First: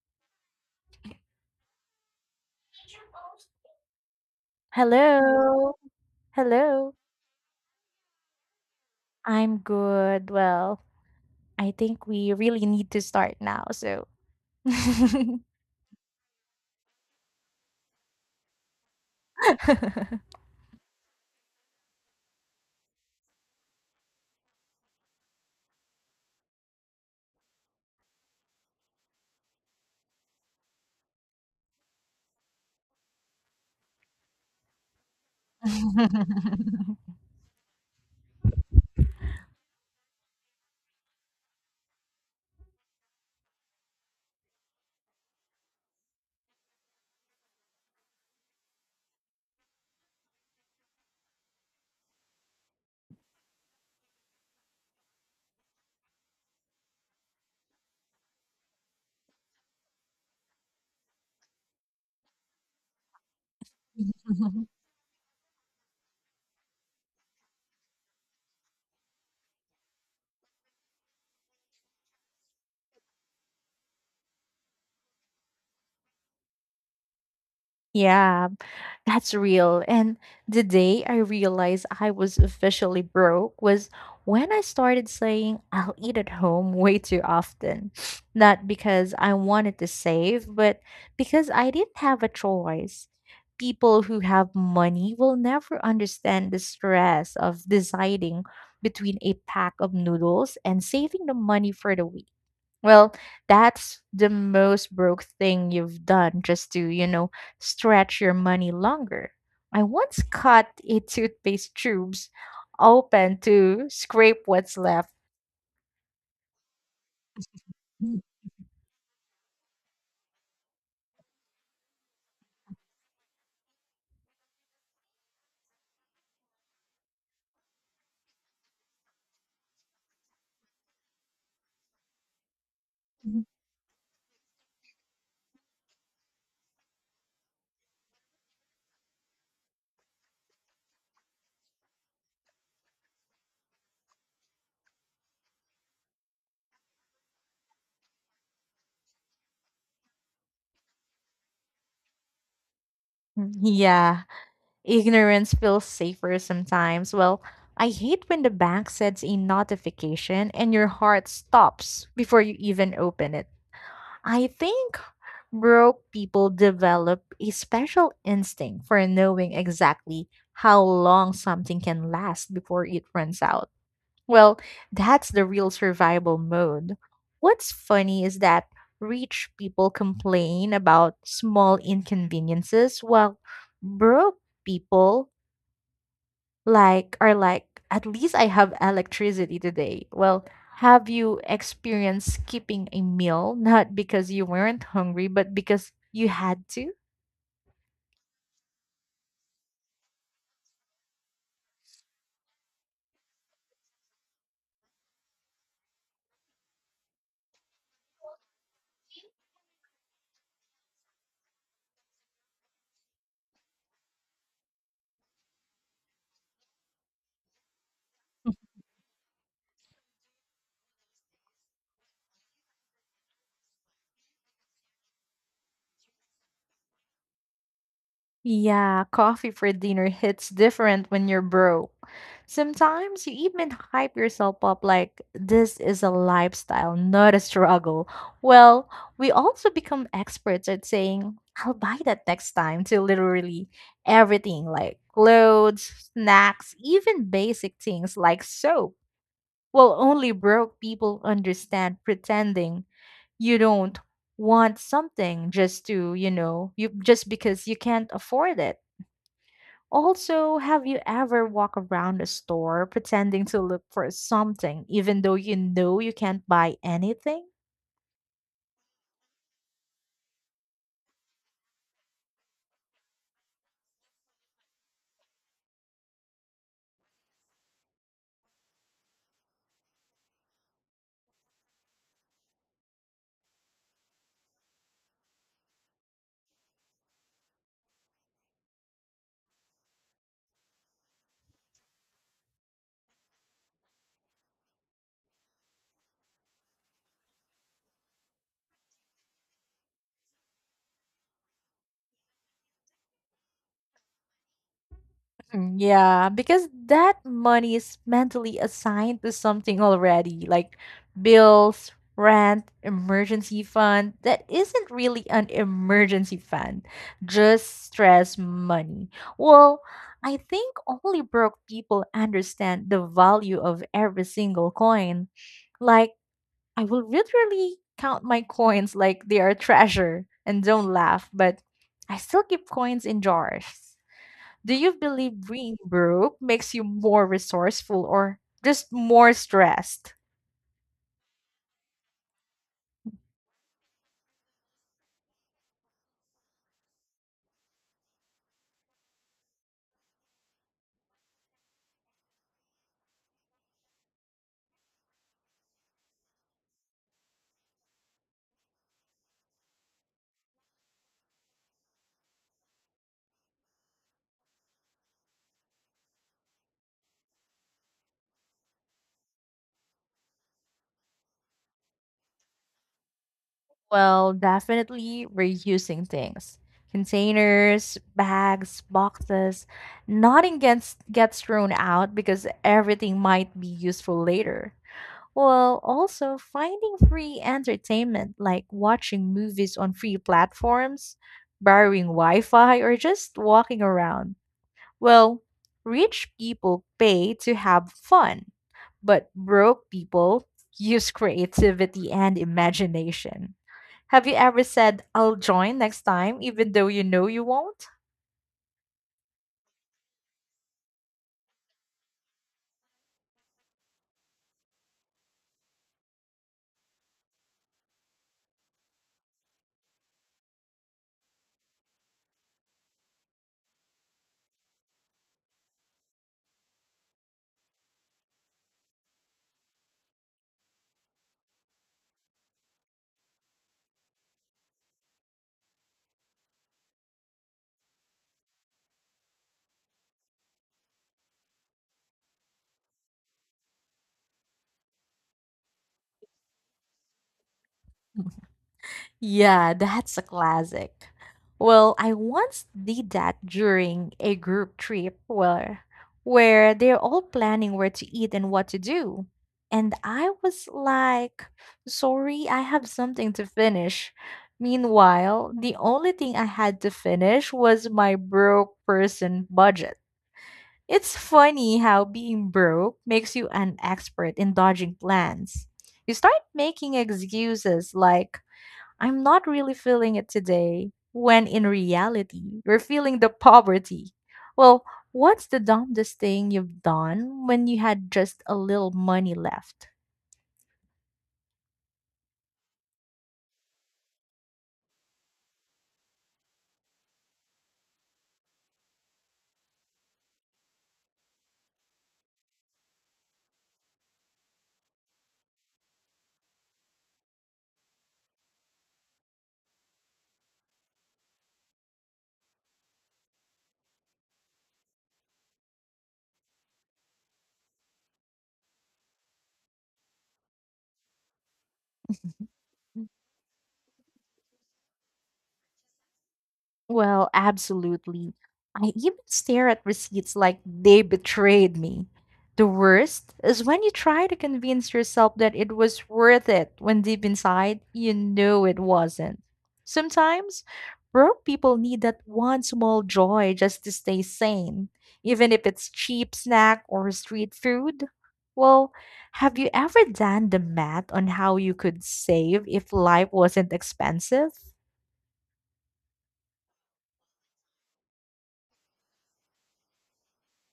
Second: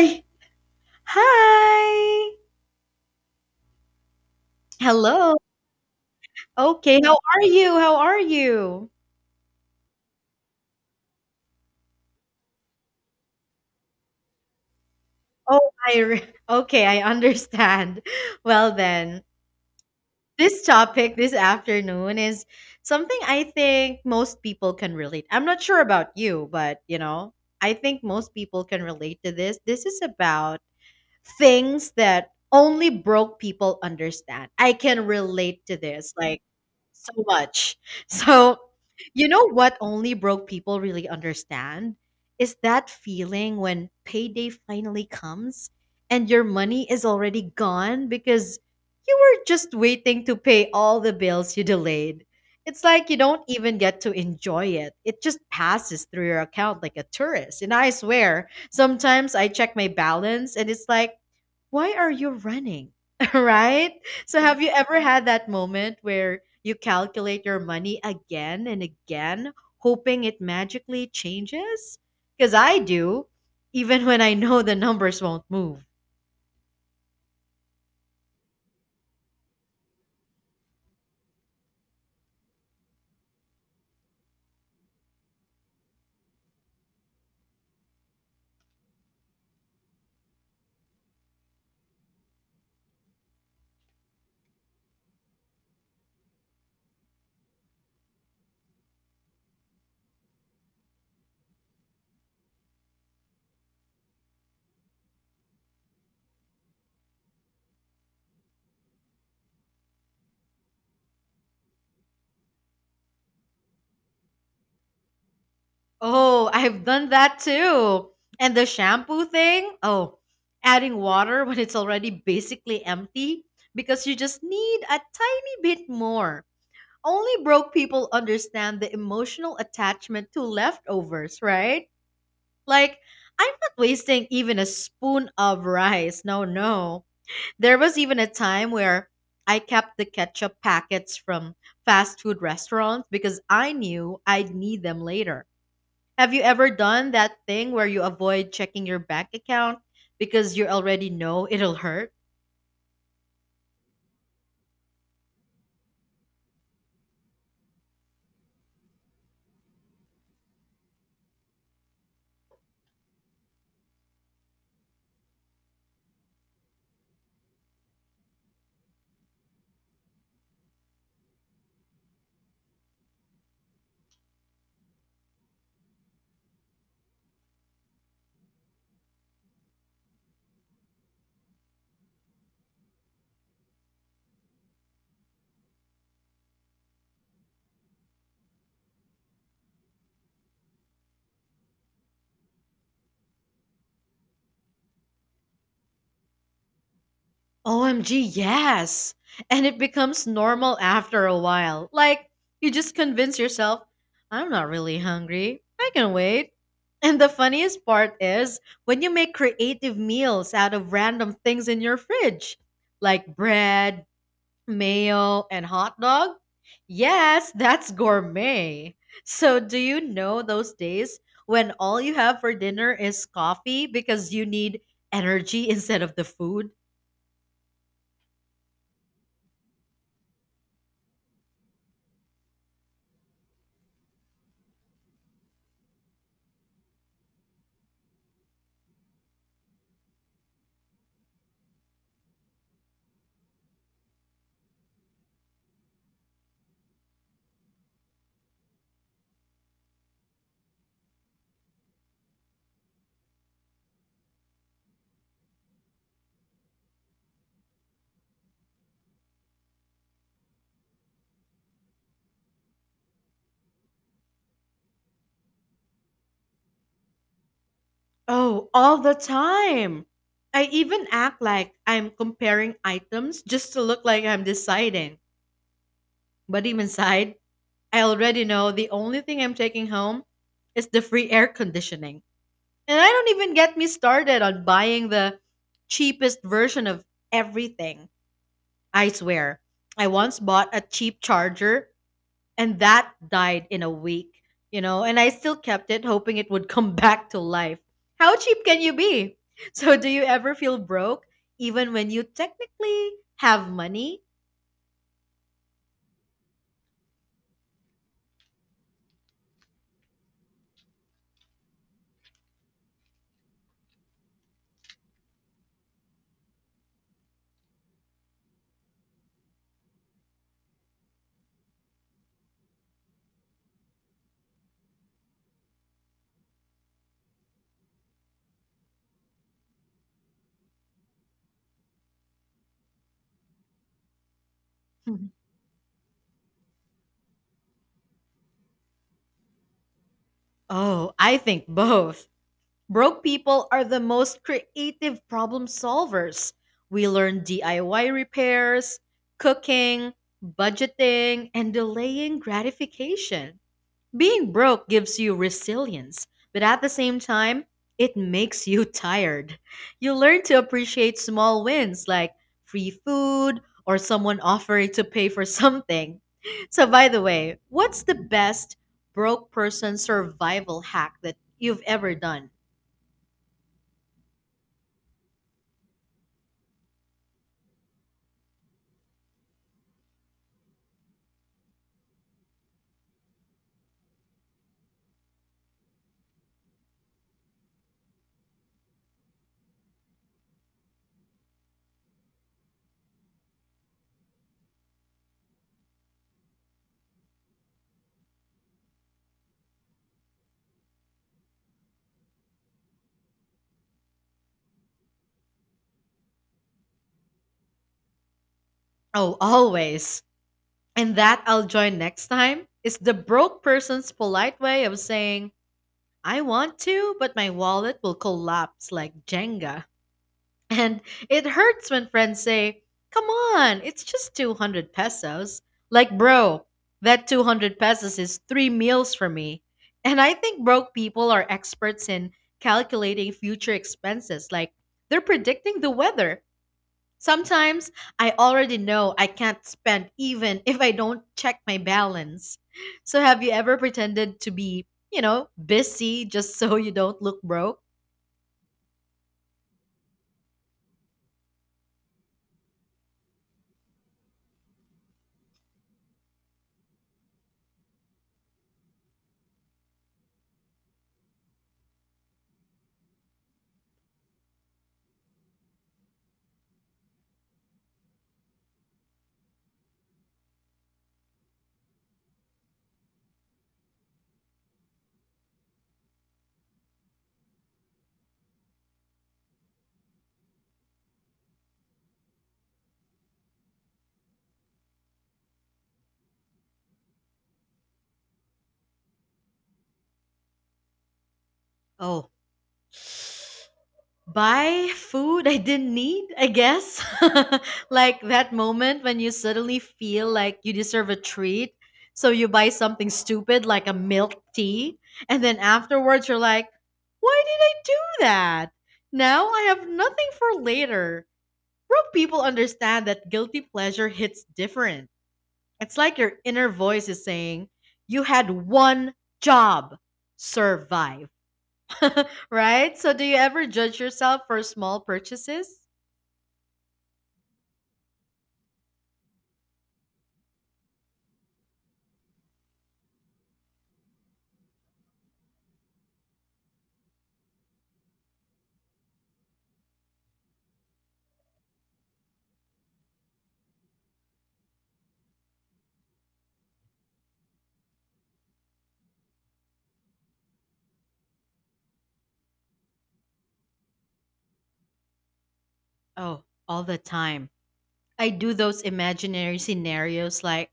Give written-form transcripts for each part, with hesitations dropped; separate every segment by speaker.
Speaker 1: Hi. Hello.
Speaker 2: Hello. Hello.
Speaker 1: Okay, how are you?
Speaker 2: I'm good. Well, I think we really need to start now. So,
Speaker 1: Oh, okay, I understand. Well then, this topic this afternoon is something I think most people can relate. I'm not sure about you, but you know, I think most people can relate to this. This is about things that only broke people understand. I can relate to this like so much. So, you know what only broke people really understand is that feeling when payday finally comes and your money is already gone because you were just waiting to pay all the bills you delayed. It's like you don't even get to enjoy it. It just passes through your account like a tourist. And I swear, sometimes I check my balance and it's like, why are you running? Right? So, have you ever had that moment where you calculate your money again and again, hoping it magically changes? Because I do, even when I know the numbers won't move.
Speaker 2: yeah. That's real. And the day I realized I was officially broke was when I started saying I'll eat at home way too often. Not because I wanted to save, but because I didn't have a choice. People who have money will never understand the stress of deciding between a pack of noodles and saving the money for the week. Well, that's the most broke thing you've done just to stretch your money longer. I once cut a toothpaste tubes open to scrape what's left.
Speaker 1: Oh, I've done that too. And the shampoo thing, oh, adding water when it's already basically empty because you just need a tiny bit more. Only broke people understand the emotional attachment to leftovers, right? Like,
Speaker 2: Mhm.
Speaker 1: I'm not wasting even a spoon of rice. No, no. There was even a time where I kept the ketchup packets from fast food restaurants because I knew I'd need them later. Have you ever done that thing where you avoid checking your bank account because you already know it'll hurt?
Speaker 2: Yeah, ignorance feels safer sometimes. Well, I hate when the bank sends a notification and your heart stops before you even open it. I think broke people develop a special instinct for knowing exactly how long something can last before it runs out. Well, that's the real survival mode. What's funny is that rich people complain about small inconveniences while broke people like, at least I have electricity today. Well, have you experienced skipping a meal, not because you weren't hungry, but because you had to?
Speaker 1: OMG, yes. And it becomes normal after a while. Like, you just convince yourself, I'm not really hungry. I can wait. And the funniest part is when you make creative meals out of random things in your fridge, like bread, mayo, and hot dog. Yes, that's gourmet. So, do you know those days when all you have for dinner is coffee because you need energy instead of the food?
Speaker 2: Yeah, coffee for dinner hits different when you're broke. Sometimes you even hype yourself up like this is a lifestyle, not a struggle. Well, we also become experts at saying, I'll buy that next time, to literally everything like clothes, snacks, even basic things like soap. Well, only broke people understand pretending you don't want something just to, you know, you just because you can't afford it. Also, have you ever walked around a store pretending to look for something, even though you know you can't buy anything?
Speaker 1: Oh, all the time. I even act like I'm comparing items just to look like I'm deciding. But deep inside, I already know the only thing I'm taking home is the free air conditioning. And I don't even get me started on buying the cheapest version of everything. I swear. I once bought a cheap charger and that died in a week, you know, and I still kept it, hoping it would come back to life. How cheap can you be? So, do you ever feel broke, even when you technically have money?
Speaker 2: Mm, yeah, because that money is mentally assigned to something already, like bills, rent, emergency fund. That isn't really an emergency fund, just stress money. Well, I think only broke people understand the value of every single coin. Like, I will literally count my coins like they are treasure and don't laugh, but I still keep coins in jars. Do you believe being broke makes you more resourceful or just more stressed?
Speaker 1: Oh, I think both. Broke people are the most creative problem solvers. We learn DIY repairs, cooking, budgeting, and delaying gratification. Being broke gives you resilience, but at the same time, it makes you tired. You learn to appreciate small wins like free food or someone offering to pay for something. So, by the way, what's the best broke person survival hack that you've ever done?
Speaker 2: Well, definitely reusing things. Containers, bags, boxes. Nothing gets thrown out because everything might be useful later. Well, also finding free entertainment like watching movies on free platforms, borrowing Wi Fi, or just walking around. Well, rich people pay to have fun, but broke people use creativity and imagination. Have you ever said, I'll join next time, even though you know you won't?
Speaker 1: Oh, always. And that I'll join next time is the broke person's polite way of saying, I want to, but my wallet will collapse like Jenga. And it hurts when friends say, come on, it's just 200 pesos. Like, bro, that 200 pesos is three meals for me. And I think broke people are experts in calculating future expenses. Like, they're predicting the weather. Sometimes I already know I can't spend even if I don't check my balance. So, have you ever pretended to be, you know, busy just so you don't look broke?
Speaker 2: Yeah, that's a classic. Well, I once did that during a group trip where they're all planning where to eat and what to do. And I was like, "Sorry, I have something to finish." Meanwhile, the only thing I had to finish was my broke person budget. It's funny how being broke makes you an expert in dodging plans. You start making excuses like I'm not really feeling it today, when in reality, you're feeling the poverty. Well, what's the dumbest thing you've done when you had just a little money left?
Speaker 1: Oh, buy food I didn't need, I guess. Like that moment when you suddenly feel like you deserve a treat. So you buy something stupid like a milk tea. And then afterwards, you're like, why did I do that? Now I have nothing for later. Broke people understand that guilty pleasure hits different. It's like your inner voice is saying, you had one job, survive. Right? So, do you ever judge yourself for small purchases?
Speaker 2: Well, absolutely. I even stare at receipts like they betrayed me. The worst is when you try to convince yourself that it was worth it when deep inside you know it wasn't. Sometimes broke people need that one small joy just to stay sane, even if it's cheap snack or street food. Well, have you ever done the math on how you could save if life wasn't expensive?
Speaker 1: Oh, all the time. I do those imaginary scenarios like,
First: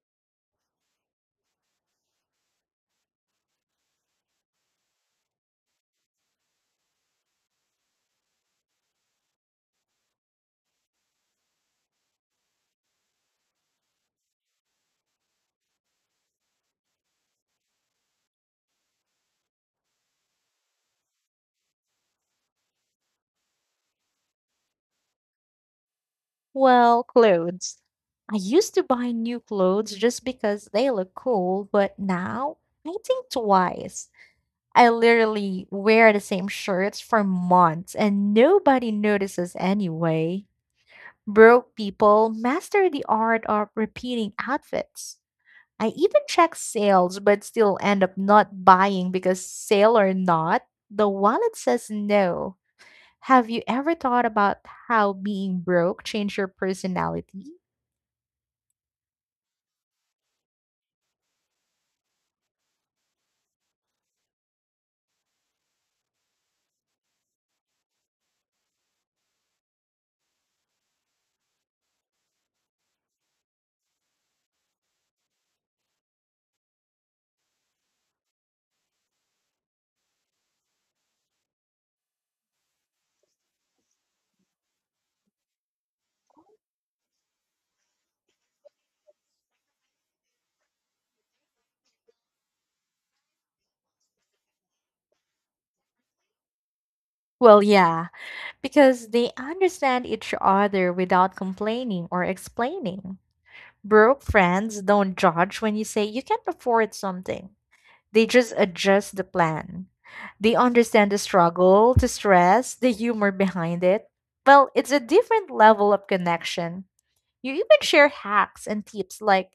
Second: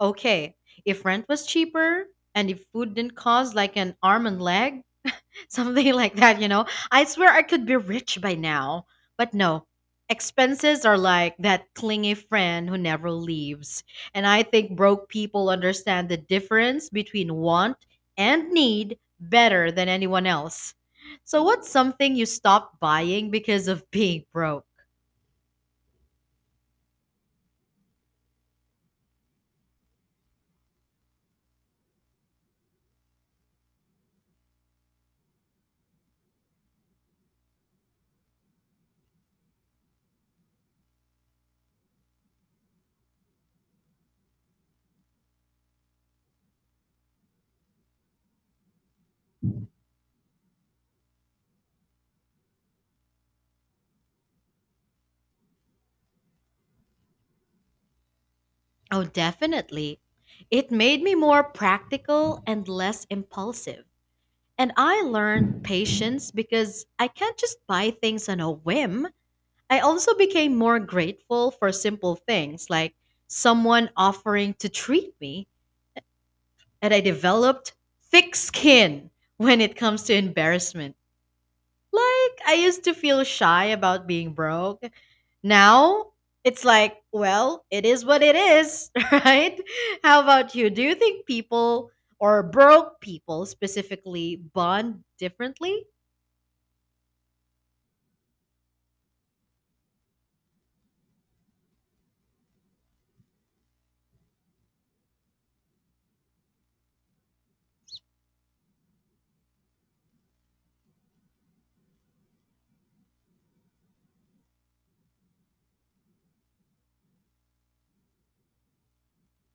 Speaker 1: okay, if rent was cheaper and if food didn't cost like an arm and leg, something like that, you know. I swear I could be rich by now, but no. Expenses are like that clingy friend who never leaves. And I think broke people understand the difference between want and need better than anyone else. So, what's something you stopped buying because of being broke?
Speaker 2: Well, clothes. I used to buy new clothes just because they look cool, but now I think twice. I literally wear the same shirts for months and nobody notices anyway. Broke people master the art of repeating outfits. I even check sales but still end up not buying because, sale or not, the wallet says no. Have you ever thought about how being broke changed your personality?
Speaker 1: Oh, definitely. It made me more practical and less impulsive. And I learned patience because I can't just buy things on a whim. I also became more grateful for simple things like someone offering to treat me, and I developed thick skin when it comes to embarrassment. Like, I used to feel shy about being broke. Now, it's like, well, it is what it is, right? How about you? Do you think people or broke people specifically bond differently?
Speaker 2: Well, yeah, because they understand each other without complaining or explaining. Broke friends don't judge when you say you can't afford something, they just adjust the plan. They understand the struggle, the stress, the humor behind it. Well, it's a different level of connection. You even share hacks and tips like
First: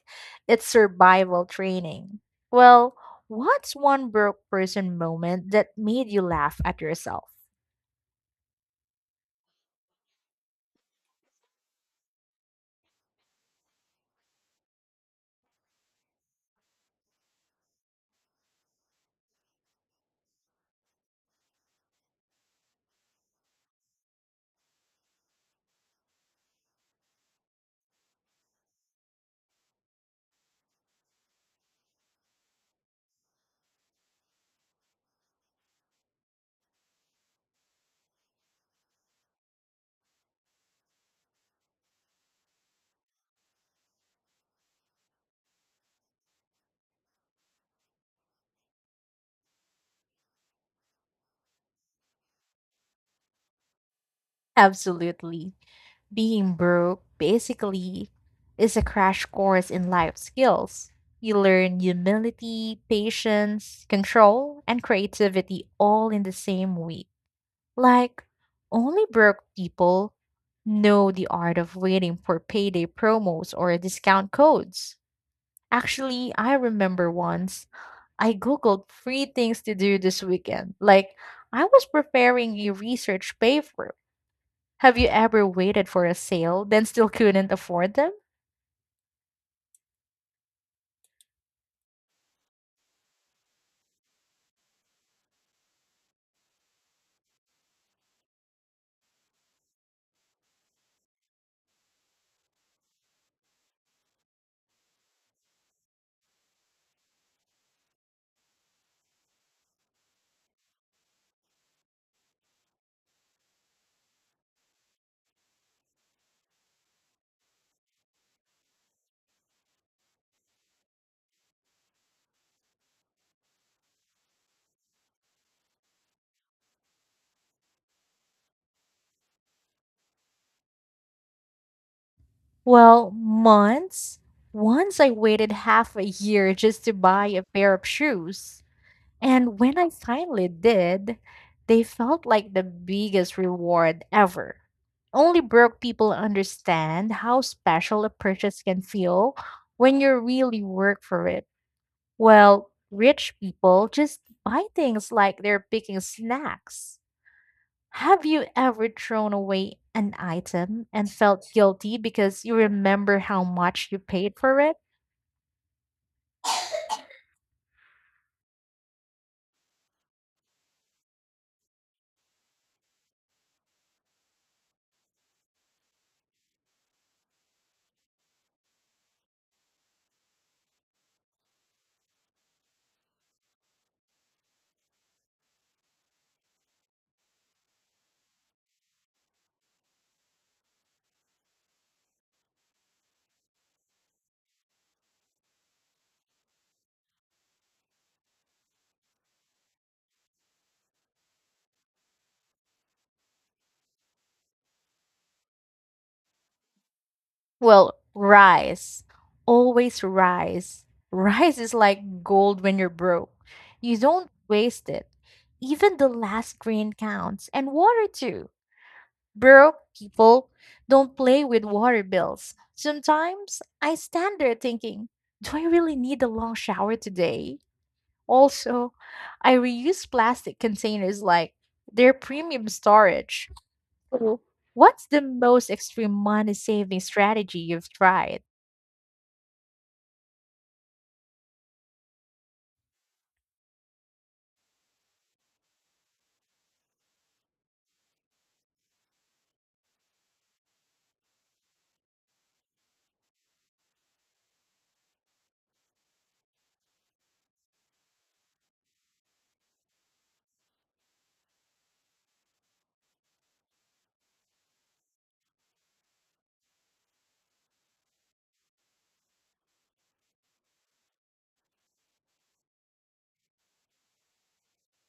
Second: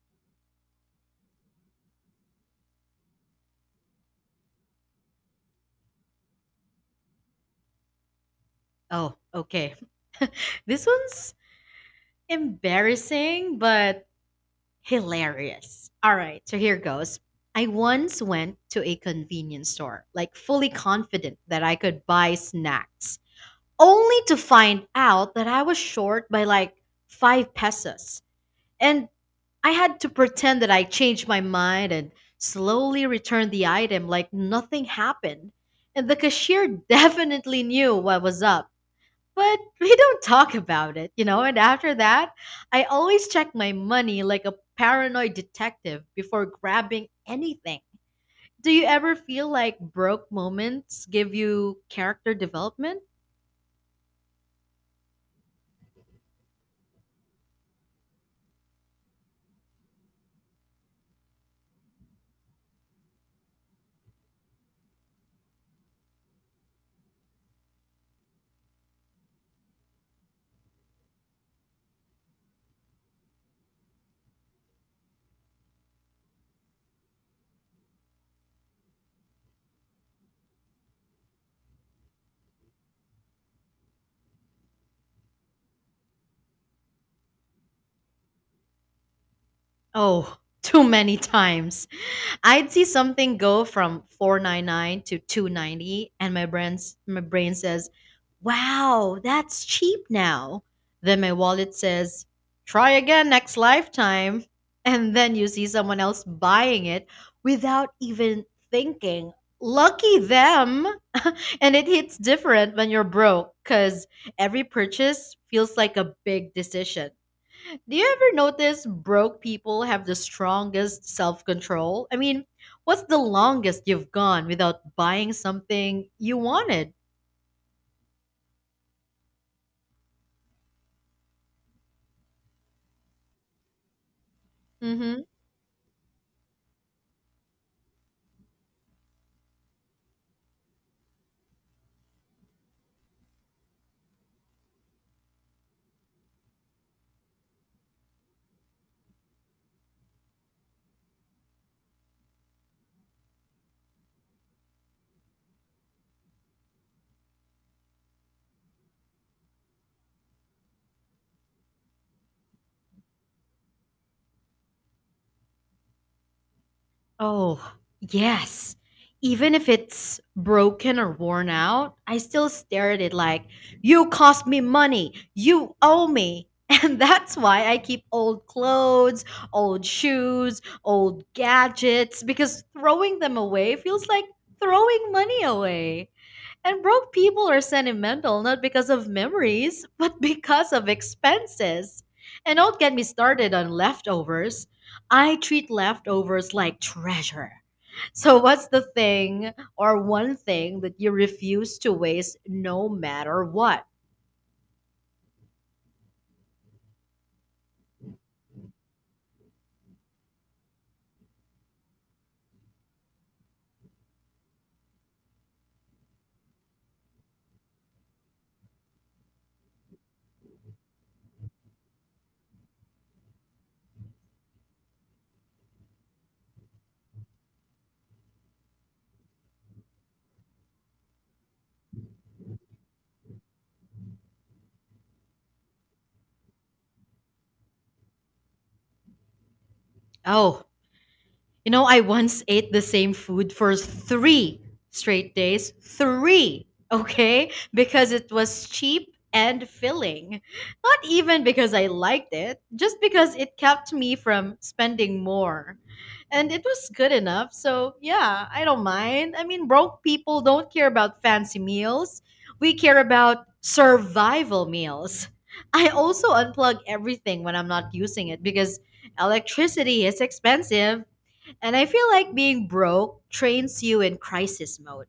Speaker 2: it's survival training. Well, what's one broke person moment that made you laugh at yourself?
Speaker 1: Oh, okay. This one's embarrassing, but hilarious. All right, so here goes. I once went to a convenience store, like fully confident that I could buy snacks, only to find out that I was short by like 5 pesos. And I had to pretend that I changed my mind and slowly returned the item like nothing happened. And the cashier definitely knew what was up, but we don't talk about it, you know. And after that, I always check my money like a paranoid detective before grabbing anything. Do you ever feel like broke moments give you character development?
Speaker 2: Absolutely. Being broke basically is a crash course in life skills. You learn humility, patience, control, and creativity all in the same week. Like, only broke people know the art of waiting for payday promos or discount codes. Actually, I remember once I Googled free things to do this weekend. Like, I was preparing a research paper. Have you ever waited for a sale, then still couldn't afford them?
Speaker 1: Oh, too many times. I'd see something go from 499 to 290 and my brain says, "Wow, that's cheap now." Then my wallet says, "Try again next lifetime." And then you see someone else buying it without even thinking. Lucky them. And it hits different when you're broke cuz every purchase feels like a big decision. Do you ever notice broke people have the strongest self control? I mean, what's the longest you've gone without buying something you wanted?
Speaker 2: Well, months. Once I
Speaker 1: Mm-hmm.
Speaker 2: waited half a year just to buy a pair of shoes. And when I finally did, they felt like the biggest reward ever. Only broke people understand how special a purchase can feel when you really work for it. Well, rich people just buy things like they're picking snacks. Have you ever thrown away an item and felt guilty because you remember how much you paid for it?
Speaker 1: Oh, yes. Even if it's broken or worn out, I still stare at it like, you cost me money. You owe me. And that's why I keep old clothes, old shoes, old gadgets, because throwing them away feels like throwing money away. And broke people are sentimental not because of memories, but because of expenses. And don't get me started on leftovers. I treat leftovers like treasure. So, what's the thing or one thing that you refuse to waste no matter what?
Speaker 2: Well, rice. Always rice. Rice is like gold when you're broke. You don't waste it. Even the last grain counts, and water too. Broke people don't play with water bills. Sometimes I stand there thinking, do I really need a long shower today? Also, I reuse plastic containers like their premium storage. So, what's the most extreme money saving strategy you've tried?
Speaker 1: Oh, you know, I once ate the same food for 3 straight days. Three, okay? Because it was cheap and filling. Not even because I liked it, just because it kept me from spending more. And it was good enough. So, yeah, I don't mind. I mean, broke people don't care about fancy meals, we care about survival meals. I also unplug everything when I'm not using it because electricity is expensive and I feel like being broke trains you in crisis mode.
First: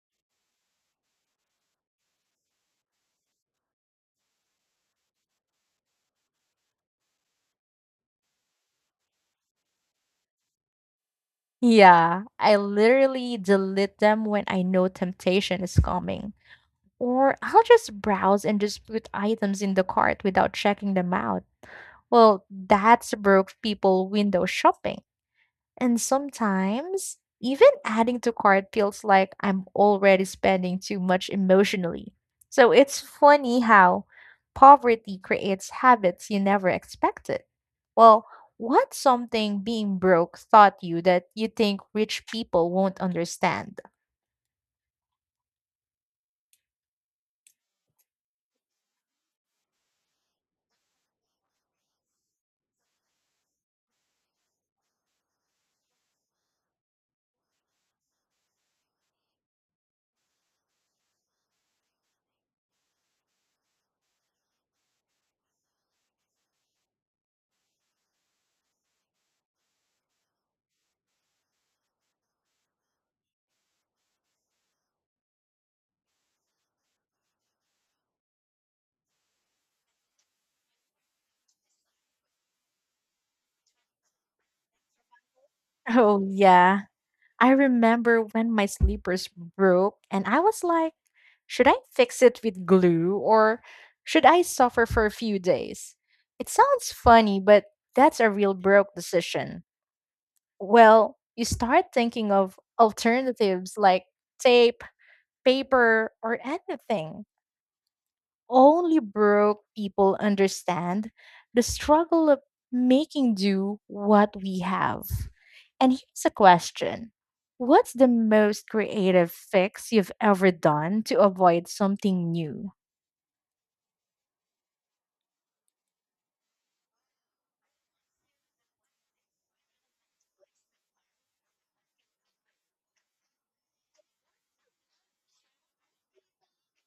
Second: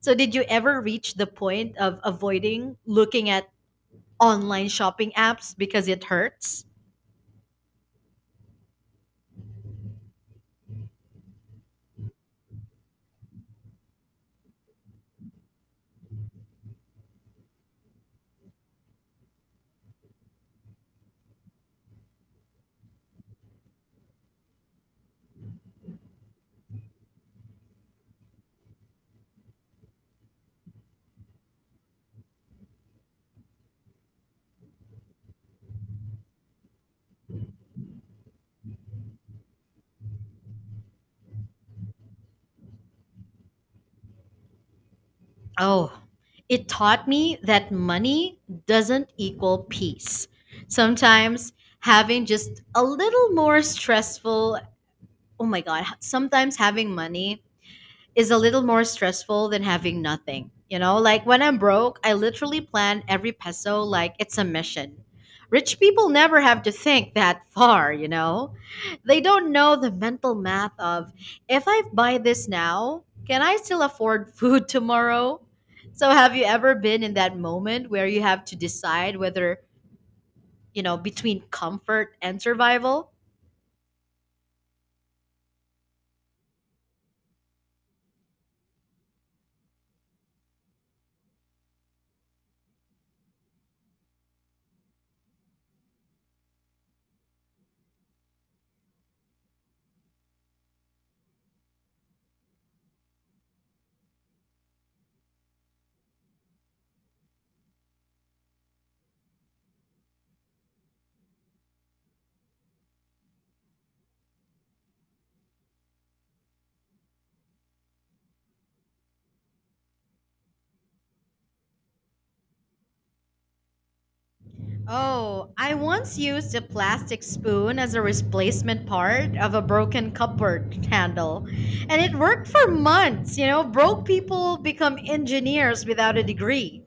Speaker 1: So, did you ever reach the point of avoiding looking at online shopping apps because it hurts?
Speaker 2: Yeah, I literally delete them when I know temptation is coming. Or I'll just browse and just put items in the cart without checking them out. Well, that's broke people window shopping. And sometimes, even adding to cart feels like I'm already spending too much emotionally. So it's funny how poverty creates habits you never expected. Well, what's something being broke taught you that you think rich people won't understand?
Speaker 1: Oh, it taught me that money doesn't equal peace. Sometimes having just a little more stressful, oh my God, sometimes having money is a little more stressful than having nothing. You know, like when I'm broke, I literally plan every peso like it's a mission. Rich people never have to think that far, you know? They don't know the mental math of, if I buy this now, can I still afford food tomorrow? So, have you ever been in that moment where you have to decide whether, you know, between comfort and survival?
Speaker 2: Oh, yeah. I remember when my sleepers broke, and I was like, should I fix it with glue or should I suffer for a few days? It sounds funny, but that's a real broke decision. Well, you start thinking of alternatives like tape, paper, or anything. Only broke people understand the struggle of making do what we have. And here's a question. What's the most creative fix you've ever done to avoid something new?
Speaker 1: Oh, I once used a plastic spoon as a replacement part of a broken cupboard handle, and it worked for months. You know, broke people become engineers without a degree.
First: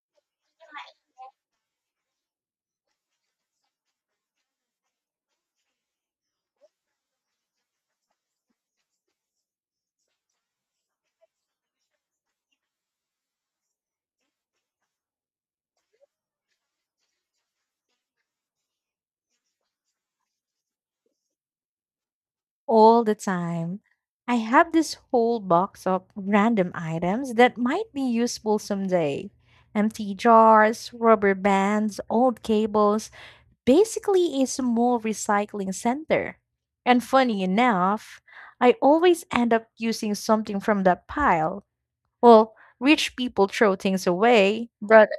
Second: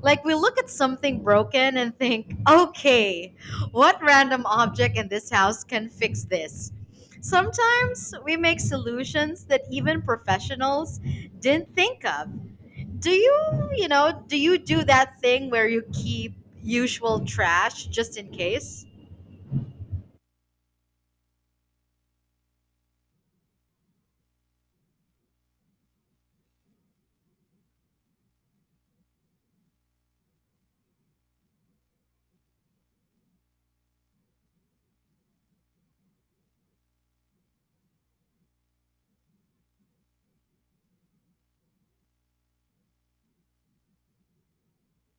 Speaker 1: Like, we look at something broken and think, okay, what random object in this house can fix this? Sometimes we make solutions that even professionals didn't think of. Do you do that thing where you keep usual trash just in case?
Speaker 2: All the time. I have this whole box of random items that might be useful someday: empty jars, rubber bands, old cables. Basically it's a small recycling center. And funny enough, I always end up using something from that pile. Well, rich people throw things away, but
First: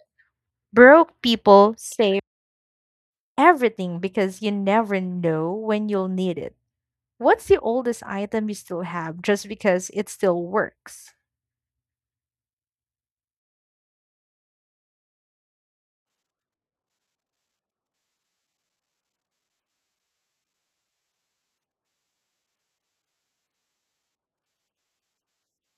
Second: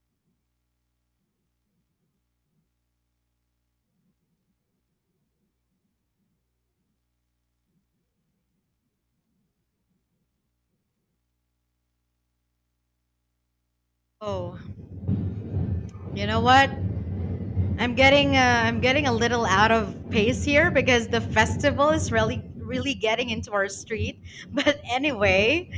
Speaker 2: broke people save everything because you never know when you'll need it. What's the oldest item you still have just because it still works?
Speaker 1: Oh, you know what, I'm getting I'm getting a little out of pace here because the festival is really really getting into our street, but anyway,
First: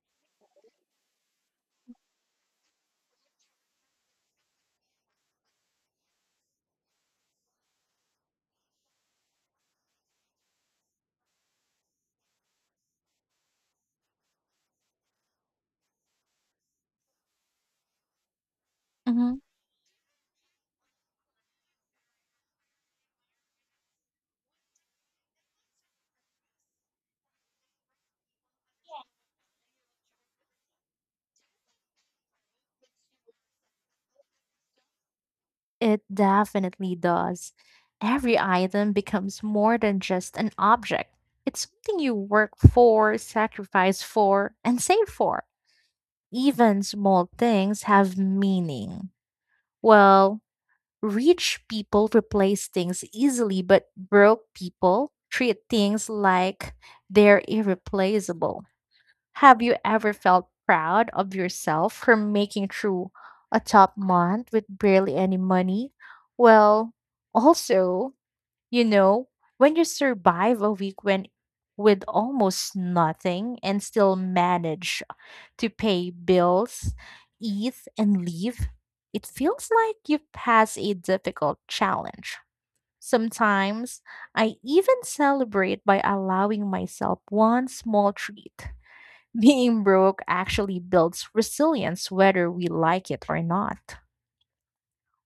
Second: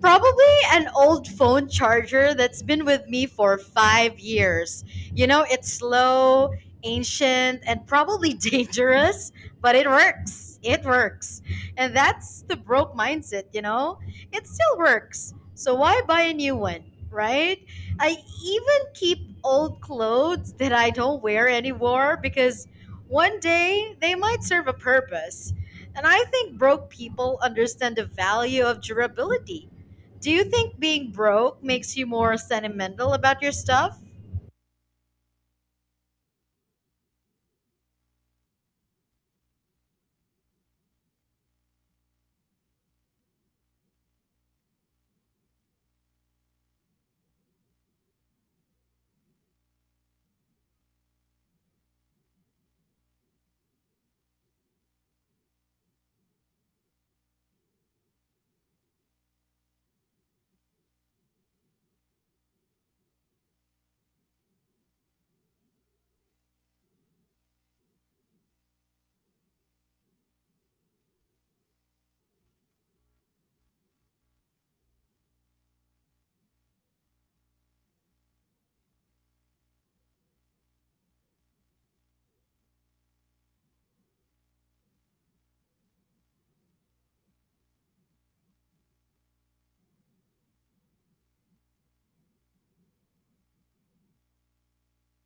Speaker 1: probably an old phone charger that's been with me for 5 years. You know, it's slow, ancient, and probably dangerous, but it works. It works. And that's the broke mindset, you know? It still works. So why buy a new one, right? I even keep
Speaker 2: Mhm.
Speaker 1: old clothes that I don't wear anymore because one day they might serve a purpose. And I think broke people understand the value of durability. Do you think being broke makes you more sentimental about your stuff?
Speaker 2: It definitely does. Every item becomes more than just an object. It's something you work for, sacrifice for, and save for. Even small things have meaning. Well, rich people replace things easily, but broke people treat things like they're irreplaceable. Have you ever felt proud of yourself for making through a tough month with barely any money? Well, also, you know, when you survive a week when with almost nothing and still manage to pay bills, eat and leave, it feels like you have passed a difficult challenge. Sometimes I even celebrate by allowing myself one small treat. Being broke actually builds resilience whether we like it or not.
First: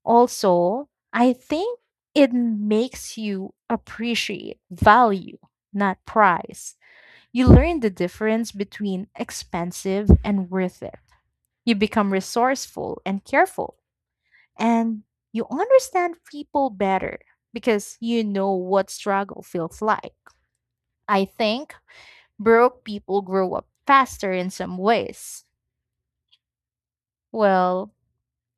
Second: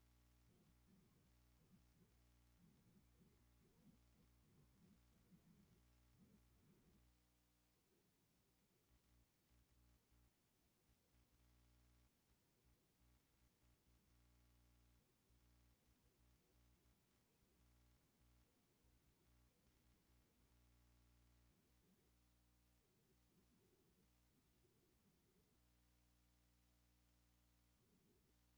Speaker 2: Also, I think it makes you appreciate value, not price. You learn the difference between expensive and worth it. You become resourceful and careful, and you understand people better because you know what struggle feels like. I think broke people grow up faster in some ways. Well,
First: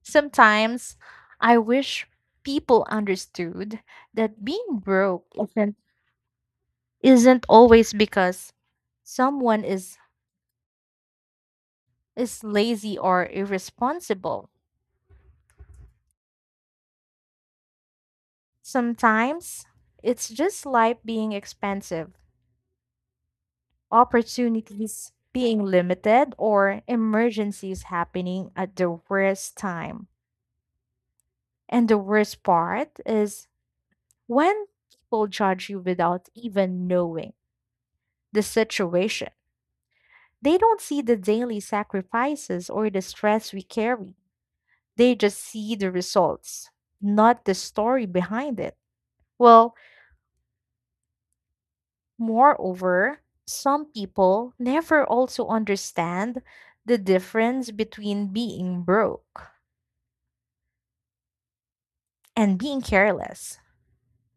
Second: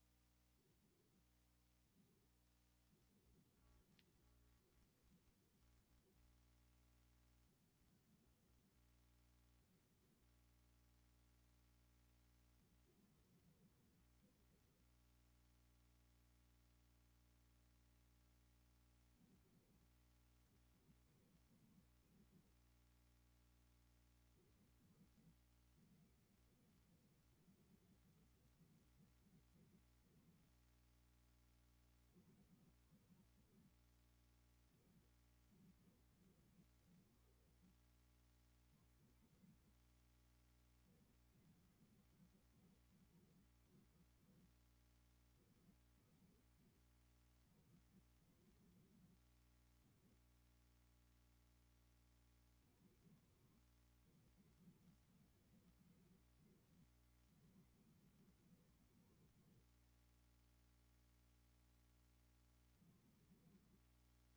Speaker 2: sometimes I wish people understood that being broke isn't always because someone is lazy or irresponsible. Sometimes it's just life being expensive, opportunities being limited, or emergencies happening at the worst time. And the worst part is when people judge you without even knowing the situation. They don't see the daily sacrifices or the stress we carry. They just see the results, not the story behind it. Well, moreover, some people never also understand the difference between being broke and being careless.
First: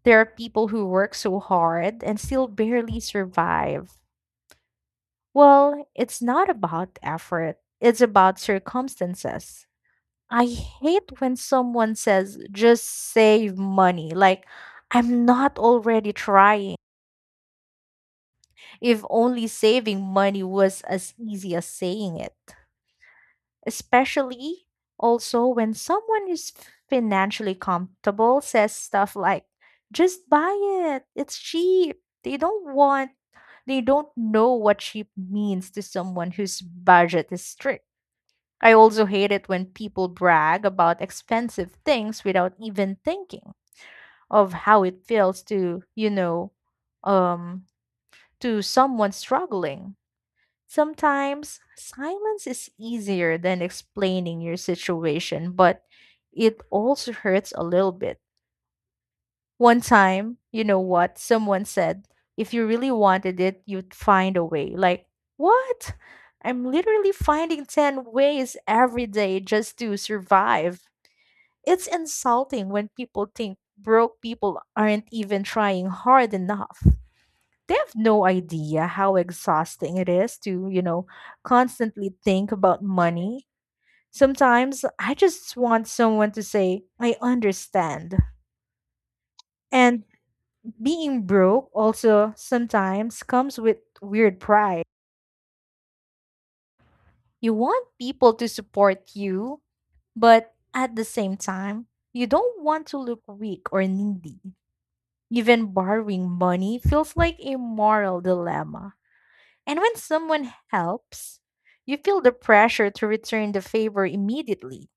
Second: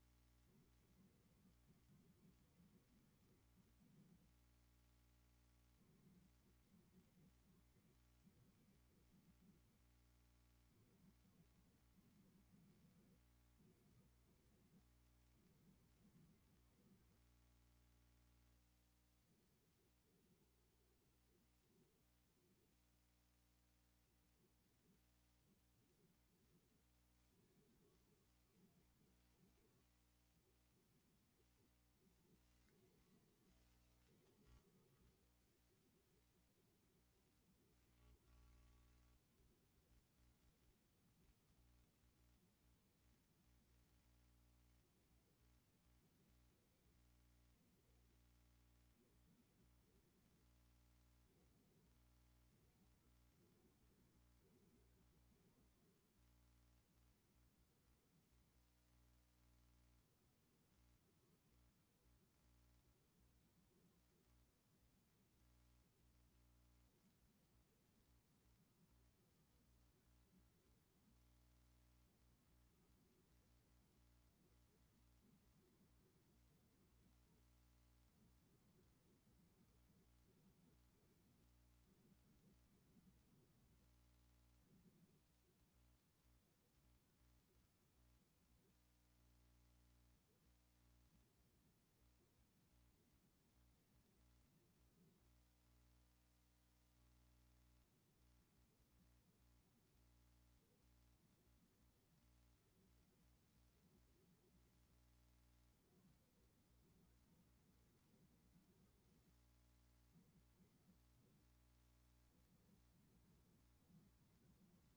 Speaker 2: There are people who work so hard and still barely survive. Well, it's not about effort, it's about circumstances. I hate when someone says, just save money. Like, I'm not already trying. If only saving money was as easy as saying it. Especially also when someone is financially comfortable says stuff like, just buy it, it's cheap. They don't want, they don't know what cheap means to someone whose budget is strict. I also hate it when people brag about expensive things without even thinking of how it feels to, um, to someone struggling. Sometimes silence is easier than explaining your situation, but it also hurts a little bit. One time, you know what, someone said, if you really wanted it, you'd find a way. Like, what? I'm literally finding 10 ways every day just to survive. It's insulting when people think broke people aren't even trying hard enough. They have no idea how exhausting it is to, you know, constantly think about money. Sometimes I just want someone to say, I understand. And being broke also sometimes comes with weird pride. You want people to support you, but at the same time, you don't want to look weak or needy. Even borrowing money feels like a moral dilemma. And when someone helps, you feel the pressure to return the favor immediately.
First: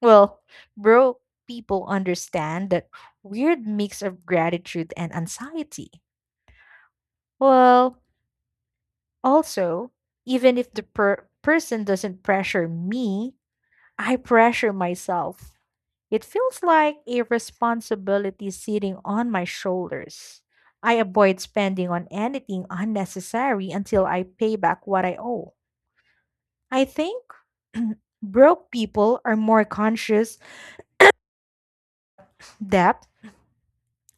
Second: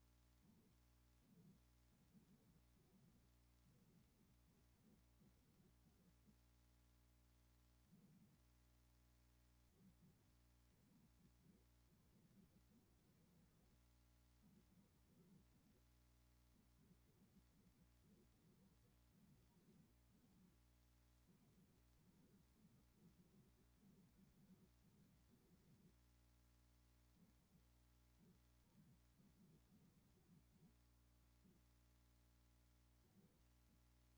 Speaker 2: Well, broke people understand that weird mix of gratitude and anxiety. Well, also, even if the person doesn't pressure me, I pressure myself. It feels like a responsibility sitting on my shoulders. I avoid spending on anything unnecessary until I pay back what I owe. I think broke people are more conscious debt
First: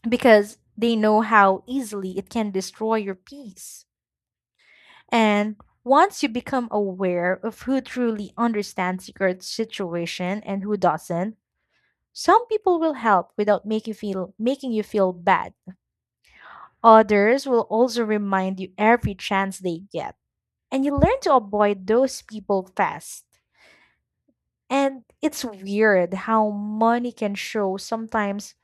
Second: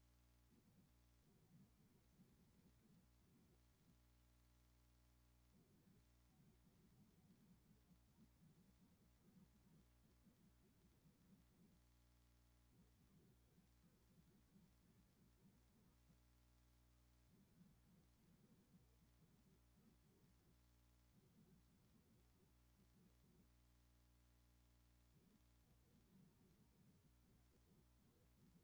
Speaker 2: because they know how easily it can destroy your peace. And once you become aware of who truly understands your situation and who doesn't, some people will help without make you feel making you feel bad. Others will also remind you every chance they get, and you learn to avoid those people fast. And it's weird how money can show sometimes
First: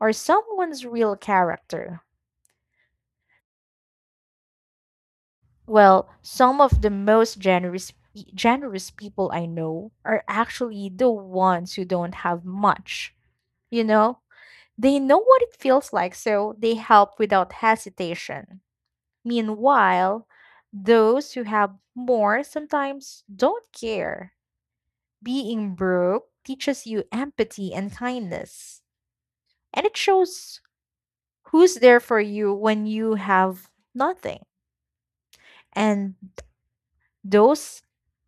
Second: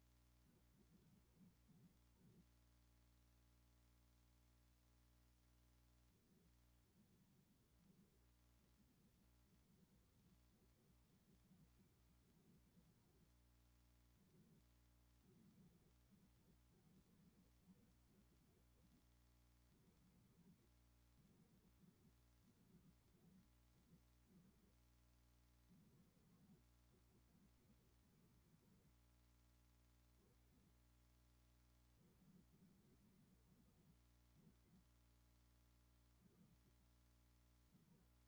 Speaker 2: or someone's real character. Well, some of the most generous generous people I know are actually the ones who don't have much. You know, they know what it feels like, so they help without hesitation. Meanwhile, those who have more sometimes don't care. Being broke teaches you empathy and kindness, and it shows who's there for you when you have nothing. And those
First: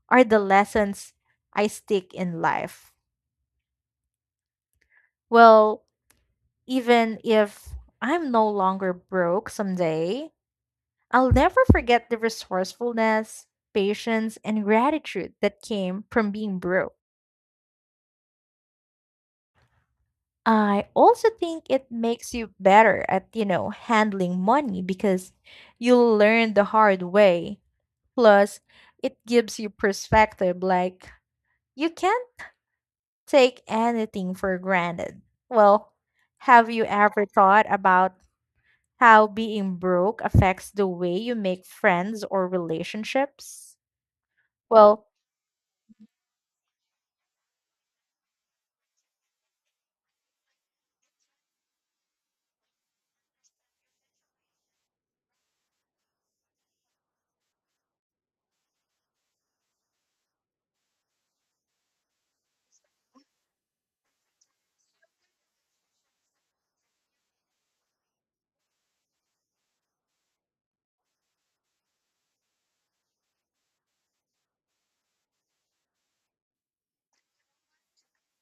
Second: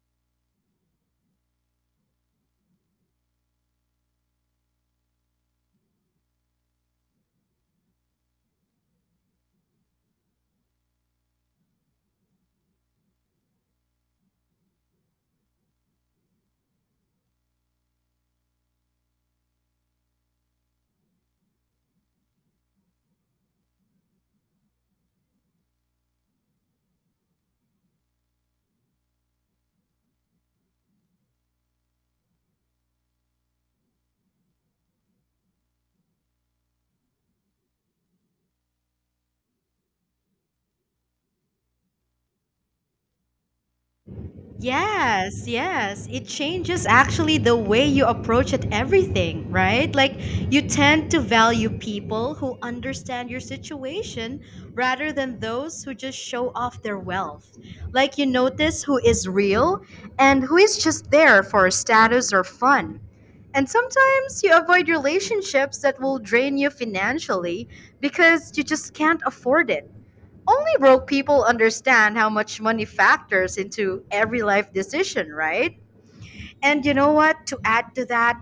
Speaker 2: are the lessons I stick in life. Well, even if I'm no longer broke someday, I'll never forget the resourcefulness, patience, and gratitude that came from being broke. I also think it makes you better at, you know, handling money because you learn the hard way. Plus, it gives you perspective like you can't take anything for granted. Well, have you ever thought about how being broke affects the way you make friends or relationships? Well,
Speaker 1: Yes, yes. It changes actually the way you approach at everything, right? Like you tend to value people who understand your situation rather than those who just show off their wealth. Like you notice who is real and who is just there for status or fun. And sometimes you avoid relationships that will drain you financially because you just can't afford it. Only broke people understand how much money factors into every life decision, right? And you know what? To add to that,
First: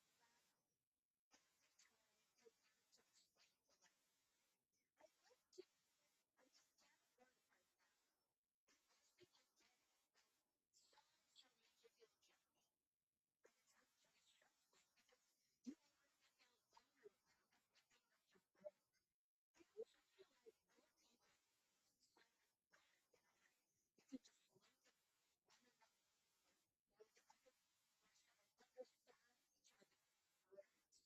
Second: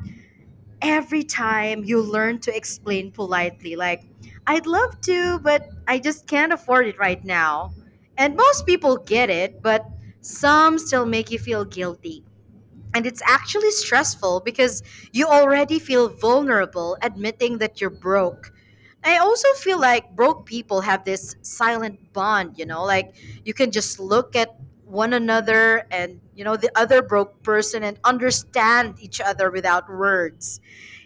Speaker 1: every time you learn to explain politely, like, I'd love to, but I just can't afford it right now. And most people get it, but some still make you feel guilty. And it's actually stressful because you already feel vulnerable admitting that you're broke. I also feel like broke people have this silent bond, you know, like you can just look at one another and, you know, the other broke person and understand each other without words.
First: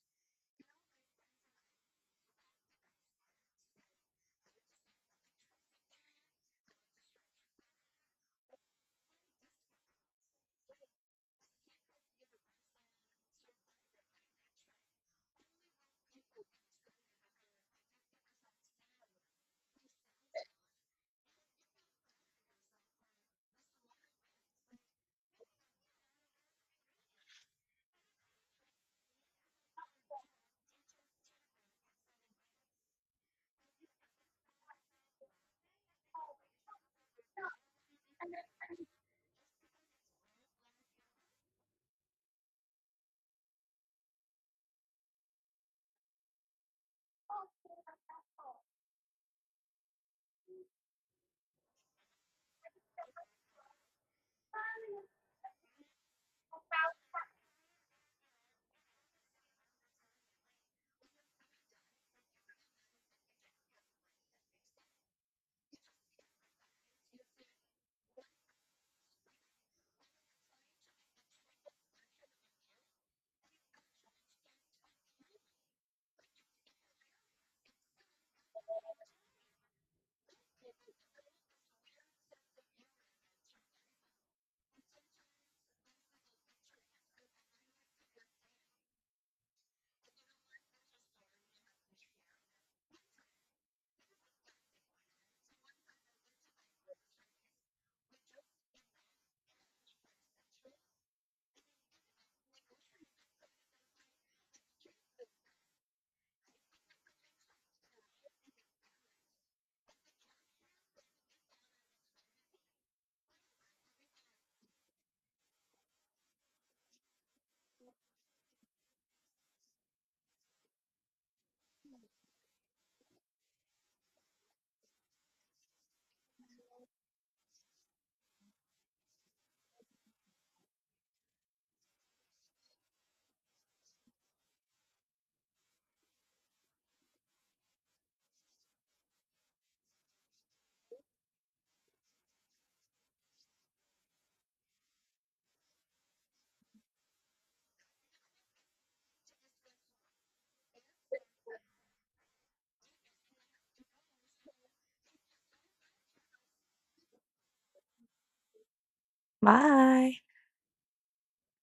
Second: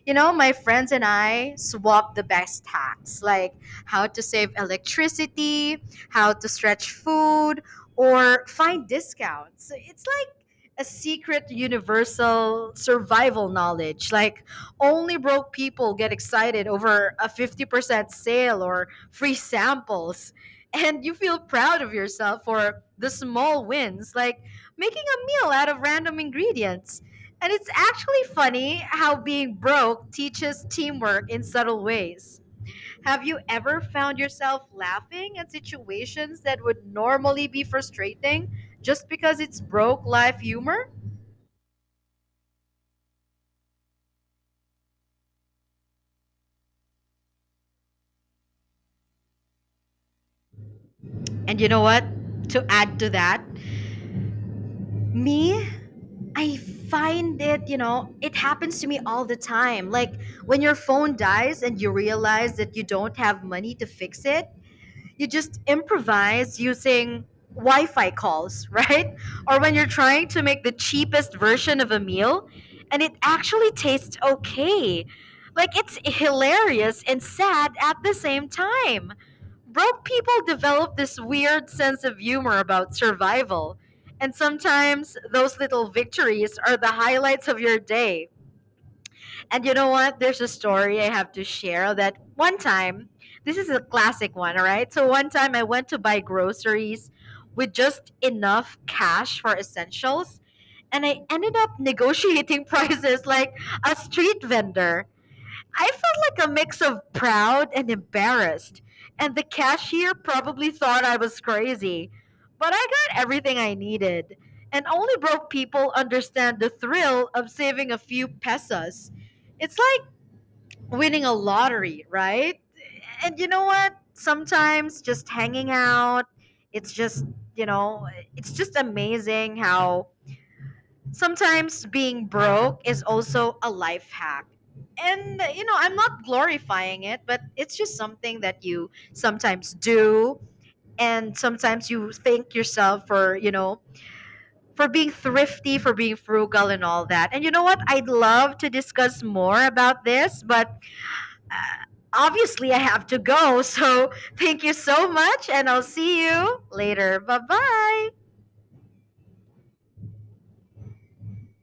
Speaker 1: You know, my friends and I swap the best hacks, like how to save electricity, how to stretch food, or find discounts. So it's like a secret universal survival knowledge. Like only broke people get excited over a 50% sale or free samples. And you feel proud of yourself for the small wins, like making a meal out of random ingredients, and it's actually funny how being broke teaches teamwork in subtle ways. Have you ever found yourself laughing at situations that would normally be frustrating just because it's broke life humor? And you know what? To add to that, me, I find it, you know, it happens to me all the time. Like when your phone dies and you realize that you don't have money to fix it, you just improvise using Wi-Fi calls, right? Or when you're trying to make the cheapest version of a meal and it actually tastes okay. Like it's hilarious and sad at the same time. Broke people develop this weird sense of humor about survival. And sometimes those little victories are the highlights of your day. And you know what? There's a story I have to share, that one time, this is a classic one, all right? So one time I went to buy groceries with just enough cash for essentials, and I ended up negotiating prices like a street vendor. I felt like a mix of proud and embarrassed, and the cashier probably thought I was crazy. But I got everything I needed, and only broke people understand the thrill of saving a few pesos. It's like winning a lottery, right? And you know what? Sometimes just hanging out, it's just, you know, it's just amazing how sometimes being broke is also a life hack. And, you know, I'm not glorifying it, but it's just something that you sometimes do. And sometimes you thank yourself for, you know, for being thrifty, for being frugal, and all that. And you know what? I'd love to discuss more about this, but obviously I have to go. So thank you so much, and I'll see you later. Bye bye.
Speaker 2: bye.